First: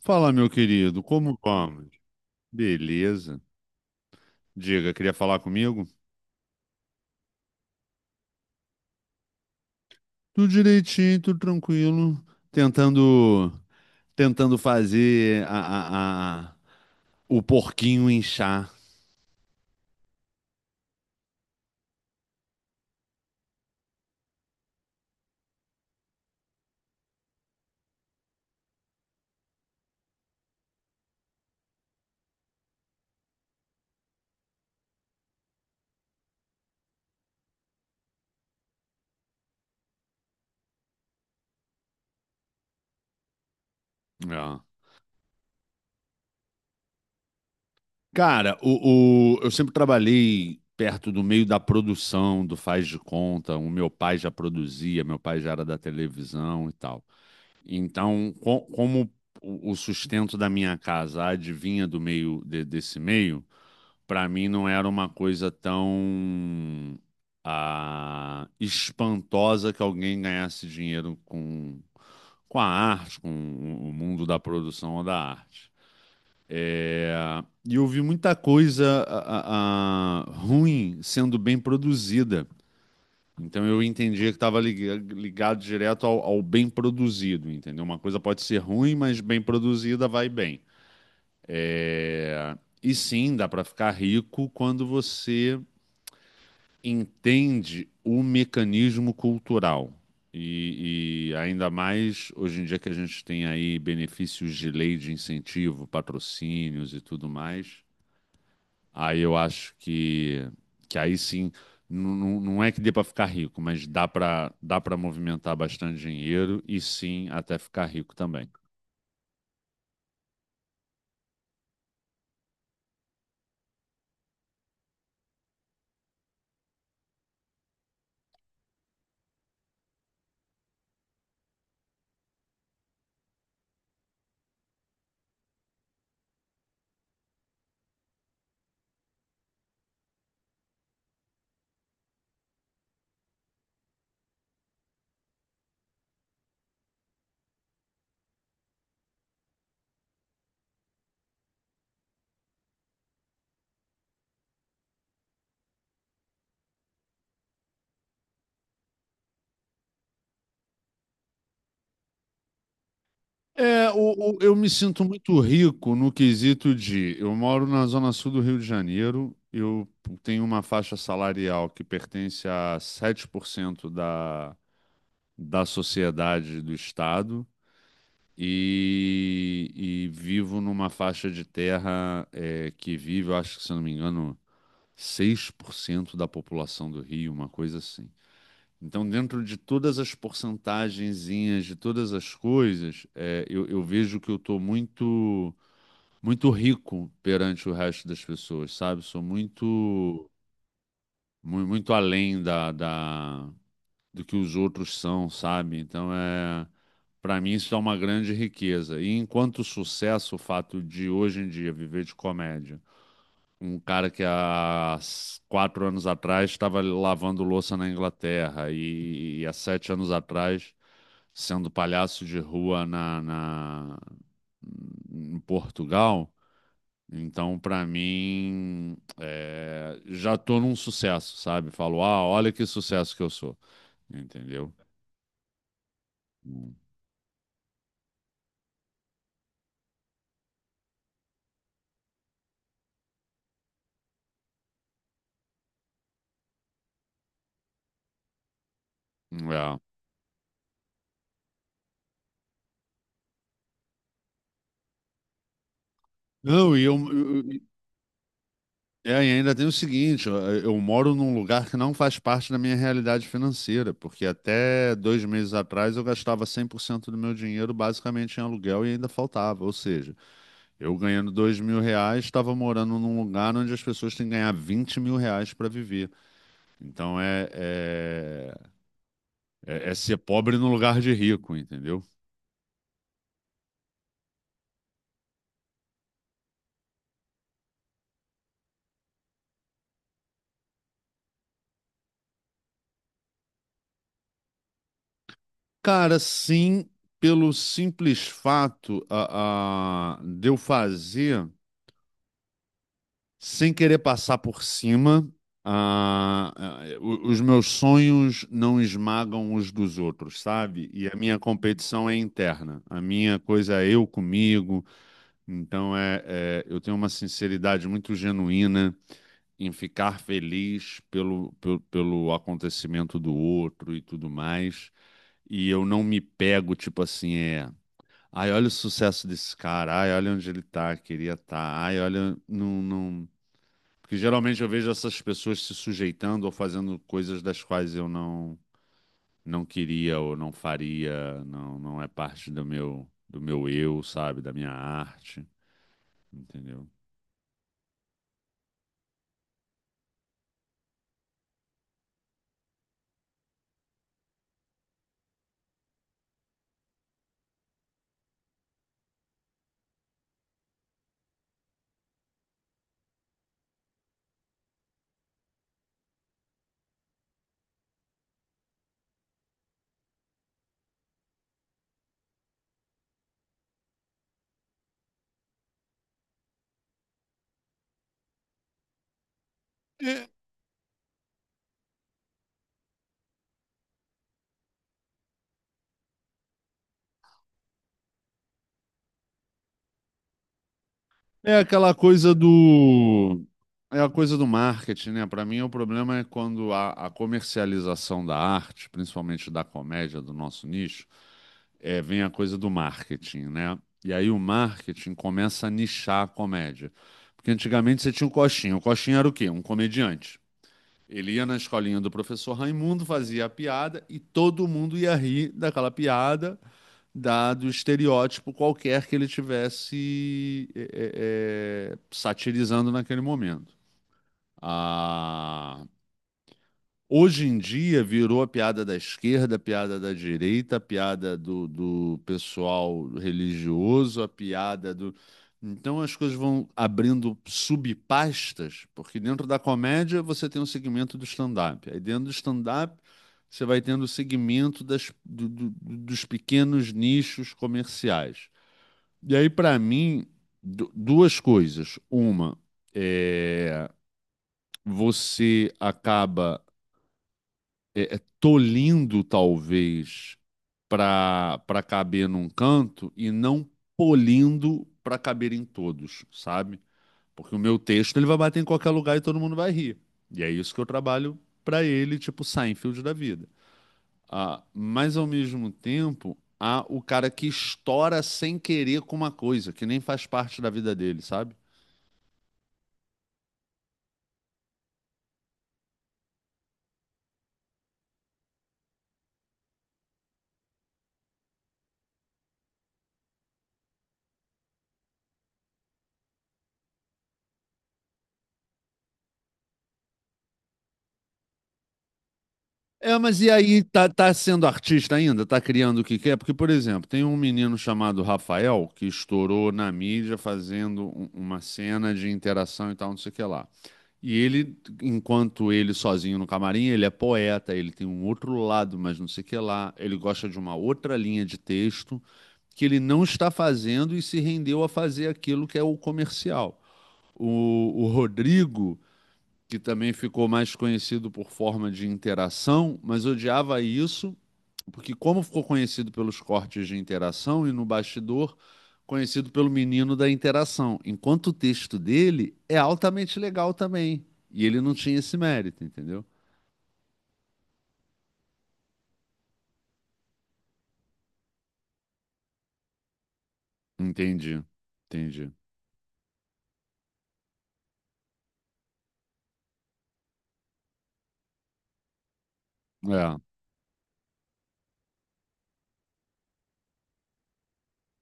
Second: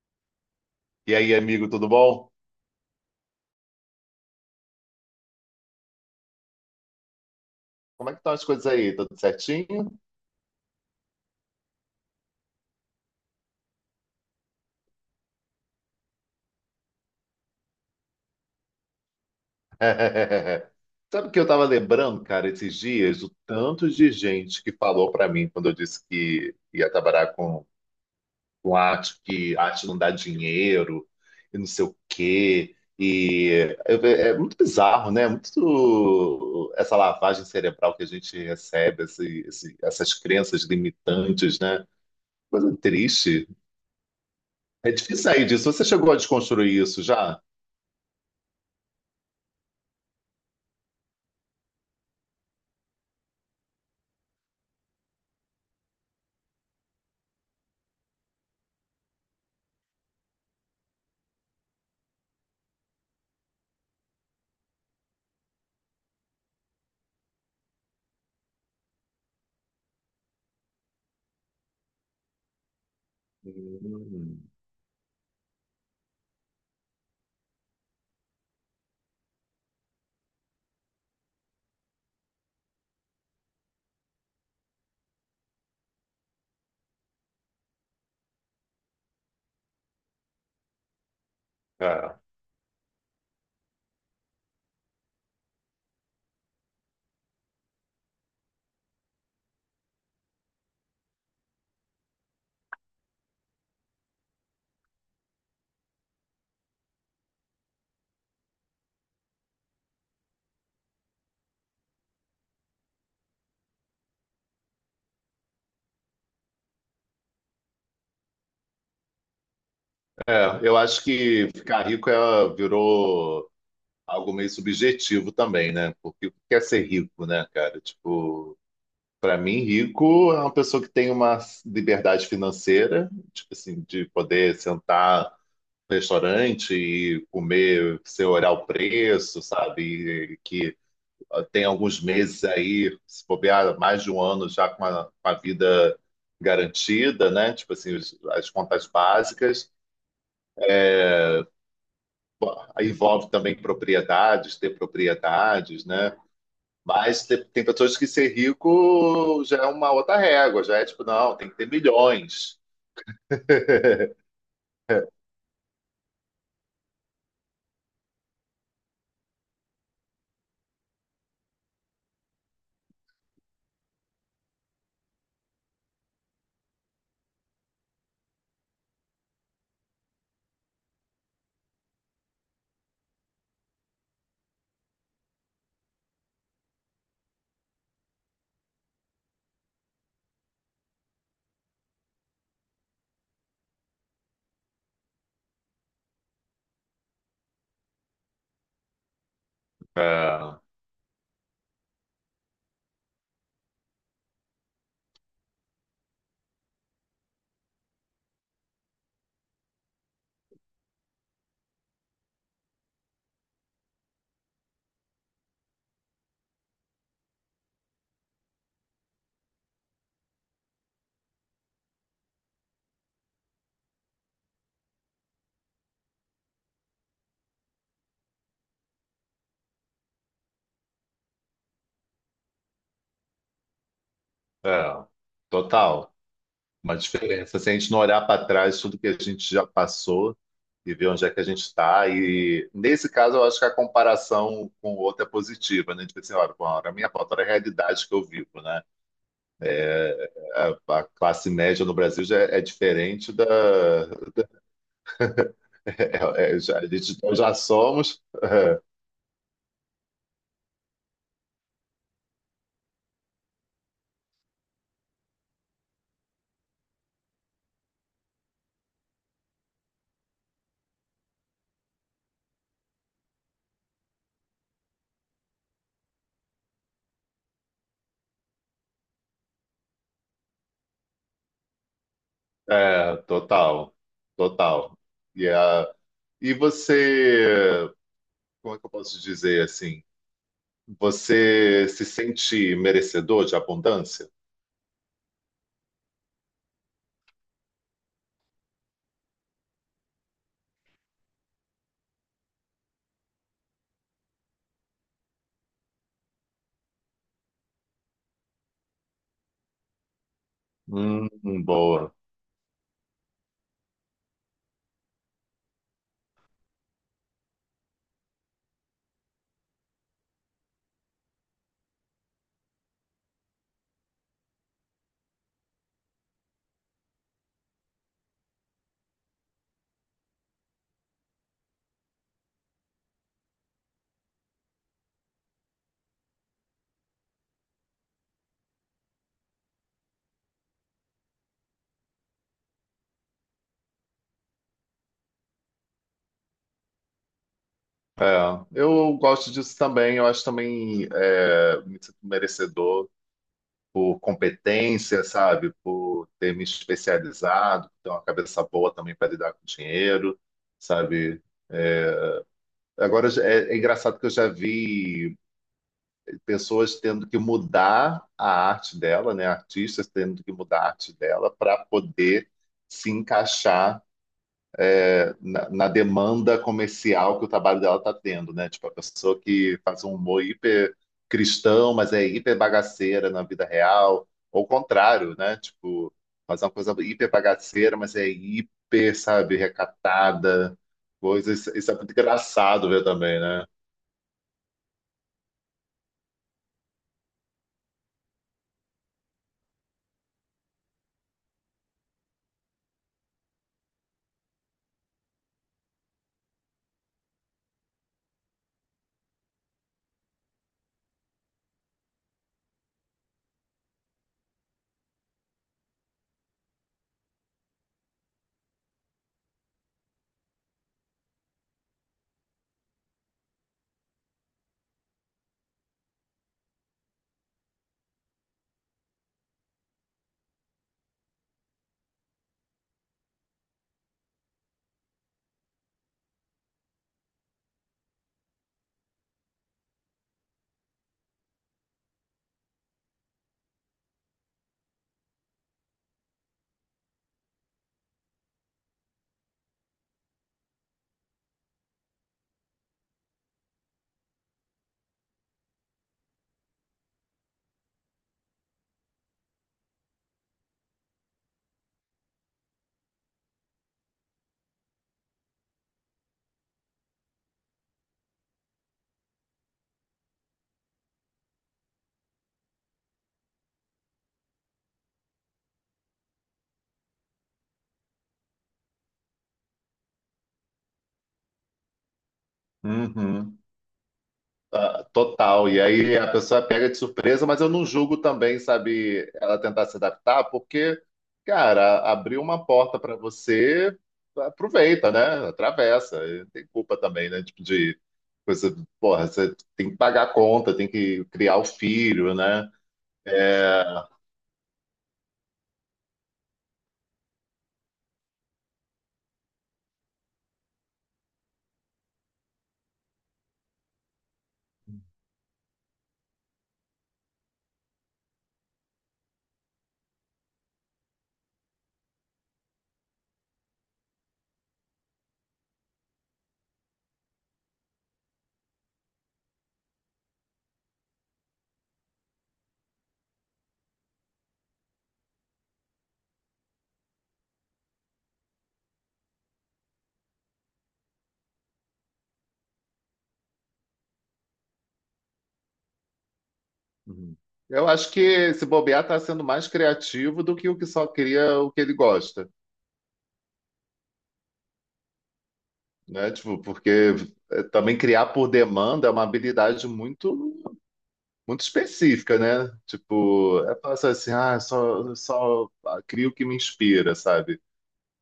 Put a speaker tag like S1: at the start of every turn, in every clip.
S1: Fala, meu querido,
S2: E aí,
S1: como
S2: amigo,
S1: vamos?
S2: tudo bom?
S1: Beleza. Diga, queria falar comigo?
S2: Como é que estão as coisas aí? Tudo certinho?
S1: Tudo direitinho, tudo tranquilo. Tentando, tentando fazer o porquinho inchar.
S2: Sabe o que eu estava lembrando, cara, esses dias, o tanto de gente que falou para mim quando eu disse que ia trabalhar com arte, que arte não dá dinheiro e não sei o quê. E é muito bizarro, né? Muito essa lavagem cerebral que a gente recebe, essas crenças limitantes, né? Coisa triste.
S1: É.
S2: É difícil sair disso. Você chegou a desconstruir isso já?
S1: Cara, eu sempre trabalhei perto do meio da produção, do faz de conta. O meu pai já produzia, meu pai já era da televisão e tal. Então, como o sustento da minha casa advinha do meio desse meio para mim não era uma coisa tão espantosa que alguém ganhasse dinheiro com a arte, com o mundo
S2: Hum.
S1: da produção ou da arte. É, e eu vi muita coisa ruim sendo bem produzida. Então eu entendia que estava ligado direto ao bem produzido, entendeu? Uma coisa pode ser ruim, mas bem produzida vai bem.
S2: É,
S1: E sim, dá para ficar rico quando você entende o mecanismo cultural. E ainda mais hoje em dia que a gente tem aí benefícios de lei de incentivo, patrocínios e tudo mais, aí eu acho que aí sim, não é que dê para ficar rico, mas dá para movimentar bastante dinheiro e sim até ficar rico também.
S2: eu acho que ficar rico, virou algo meio subjetivo também, né? Porque o que é ser rico, né, cara? Tipo, para mim, rico é uma pessoa que tem uma liberdade financeira, tipo assim, de poder sentar no restaurante e comer sem olhar o preço, sabe? E que tem alguns meses aí, se bobear, mais de um ano já com a vida garantida, né? Tipo assim, as contas básicas. Aí envolve também propriedades, ter propriedades, né? Mas tem pessoas que ser rico já é uma outra régua, já é tipo, não, tem que ter milhões.
S1: É, eu me sinto muito rico no quesito de eu moro na zona sul do Rio de Janeiro, eu tenho uma faixa salarial que pertence a 7% da sociedade do estado e vivo numa faixa de terra é, que vive, eu acho que se eu não me engano, 6% da população do Rio, uma coisa assim. Então, dentro de todas as porcentagenzinhas, de todas as coisas, é, eu vejo que eu estou muito, muito rico perante o resto das pessoas, sabe? Sou muito,
S2: É,
S1: muito além do que os outros são, sabe? Então, é, para mim, isso é uma grande riqueza. E enquanto sucesso, o fato de hoje em dia viver de comédia um cara que há 4 anos atrás estava lavando louça na Inglaterra e há 7 anos atrás sendo palhaço de rua em Portugal. Então, para mim, é, já tô num sucesso, sabe? Falo, ah, olha que sucesso que eu sou, entendeu?
S2: é, total.
S1: Hum.
S2: Uma diferença. Se a gente não olhar para trás tudo que a gente já passou e ver onde é que a gente está. E nesse caso, eu acho que a comparação com o outro é positiva, né? Tipo assim, olha, bom, a minha foto era a realidade que eu vivo, né?
S1: É.
S2: A classe média no Brasil já é diferente da.
S1: Não,
S2: Já, nós já somos.
S1: é, e ainda tem o seguinte, eu moro num lugar que não faz parte da minha realidade financeira, porque até 2 meses atrás eu gastava 100% do meu dinheiro basicamente em aluguel e ainda faltava. Ou seja, eu ganhando 2 mil reais, estava morando num lugar onde as pessoas têm que ganhar 20 mil reais para viver. Então é ser pobre no lugar de rico, entendeu?
S2: É, total, total. E, a, e você, como é que eu posso dizer assim? Você se sente merecedor de abundância?
S1: Cara, sim, pelo simples fato de eu fazer. Sem querer passar por cima, os meus sonhos não esmagam os dos outros, sabe? E a minha competição
S2: Boa.
S1: é interna. A minha coisa é eu comigo. Então é, é, eu tenho uma sinceridade muito genuína em ficar feliz pelo acontecimento do outro e tudo mais. E eu não me pego, tipo assim, é. Ai, olha o sucesso desse cara. Ai, olha onde ele tá, queria estar. Ai, olha, não, não. Porque geralmente eu vejo essas pessoas se sujeitando ou fazendo coisas das quais eu não queria ou faria, não é parte do meu eu, sabe, da minha arte, entendeu?
S2: É, eu gosto disso também. Eu acho também, me sinto merecedor por competência, sabe? Por ter me especializado, por ter uma cabeça boa também para lidar com dinheiro, sabe? Agora é engraçado que eu já vi pessoas tendo que mudar a arte dela, né? Artistas tendo que mudar a arte dela para poder se encaixar na demanda comercial que o trabalho dela está tendo, né? Tipo, a pessoa que faz um
S1: É.
S2: humor hiper cristão, mas é hiper bagaceira na vida real, ou o contrário, né? Tipo, faz uma coisa hiper bagaceira, mas é hiper, sabe, recatada,
S1: É
S2: coisas. Isso
S1: aquela
S2: é muito
S1: coisa
S2: engraçado ver também,
S1: do.
S2: né?
S1: É a coisa do marketing, né? Para mim, o problema é quando a comercialização da arte, principalmente da comédia, do nosso nicho, é, vem a coisa do marketing, né? E aí o marketing começa a nichar a comédia. Porque antigamente você tinha o Coxinha. O Coxinha era o quê? Um comediante. Ele ia na escolinha do professor Raimundo, fazia a piada e todo mundo ia rir daquela piada dado estereótipo qualquer que ele tivesse é, é, é, satirizando naquele momento. Ah, hoje em dia virou a piada da esquerda, a piada da direita, a piada do pessoal religioso, a piada do. Então as coisas vão abrindo subpastas, porque dentro da comédia você tem um segmento do stand-up. Aí dentro do stand-up você vai tendo o segmento das, dos pequenos nichos comerciais. E aí, para mim, duas coisas. Uma, é, você acaba é, é, tolindo, talvez, para caber num canto e não polindo para caber em todos, sabe? Porque o meu texto ele vai bater em qualquer lugar e todo mundo vai rir. E é isso que eu trabalho para ele, tipo Seinfeld da vida. Ah, mas, ao mesmo tempo, há o cara que estoura sem querer com uma coisa, que nem faz parte da vida dele, sabe?
S2: Uhum. Ah, total. E aí a pessoa pega de surpresa, mas eu não julgo também, sabe, ela tentar se adaptar, porque, cara, abriu uma porta para você, aproveita, né? Atravessa. E não tem culpa também, né? Tipo de coisa, porra, você tem que pagar a conta, tem que criar o filho, né?
S1: É, mas e aí
S2: É,
S1: tá, tá sendo artista ainda? Tá criando o que quer? Porque, por exemplo, tem um menino chamado Rafael que estourou na mídia fazendo uma cena de interação e tal, não sei o que lá. E ele, enquanto ele sozinho no camarim, ele é poeta, ele tem um outro lado, mas não sei o que lá. Ele gosta de uma outra linha de texto que ele não está fazendo e se rendeu a fazer aquilo que é o comercial. O Rodrigo que também ficou mais conhecido por forma de interação, mas odiava isso, porque como ficou conhecido pelos cortes de interação e no bastidor, conhecido pelo menino da interação, enquanto o texto dele é altamente legal também, e ele não tinha esse mérito, entendeu?
S2: uhum. Eu acho que esse bobear tá sendo mais criativo do que o que só cria o que ele gosta,
S1: Entendi, entendi.
S2: né? Tipo, porque também criar por demanda é uma habilidade muito específica, né?
S1: É,
S2: Tipo, é passar assim, ah, só crio o que me inspira, sabe?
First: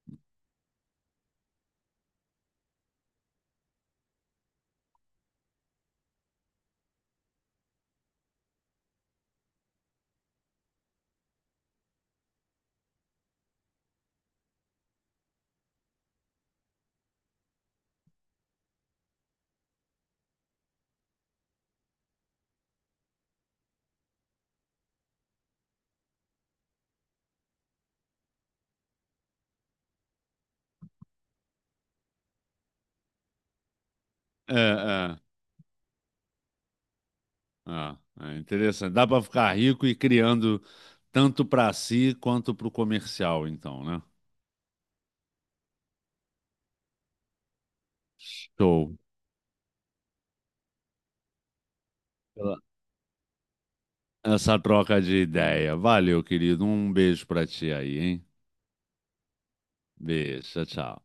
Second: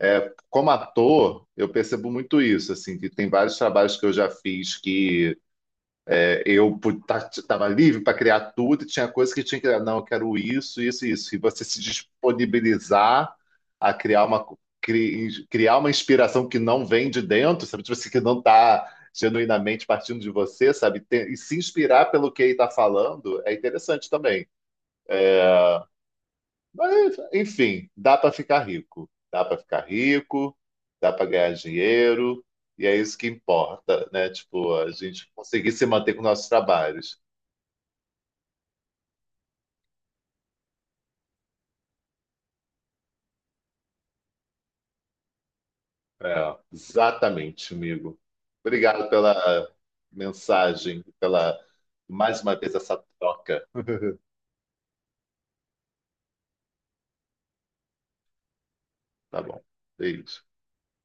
S2: É, como ator, eu percebo muito isso, assim, que tem vários trabalhos que eu já fiz que eu estava livre para criar tudo, e tinha coisas que tinha que criar. Não, eu quero isso, isso, isso. E você se disponibilizar a criar criar uma inspiração que não vem de dentro, sabe? Tipo assim, que não está genuinamente partindo de você, sabe? E se inspirar pelo que ele está falando é interessante também. Mas, enfim, dá para ficar rico. Dá para ficar rico, dá para ganhar dinheiro, e é isso que importa, né? Tipo, a
S1: é,
S2: gente conseguir se manter com nossos trabalhos.
S1: é interessante. Dá para ficar rico e criando tanto para si quanto para o comercial, então, né?
S2: É, exatamente, amigo.
S1: Show.
S2: Obrigado pela mensagem, pela mais uma vez essa troca.
S1: Essa troca de ideia. Valeu, querido. Um beijo pra ti aí, hein?
S2: Tá bom. Beijo.
S1: Beijo, tchau, tchau.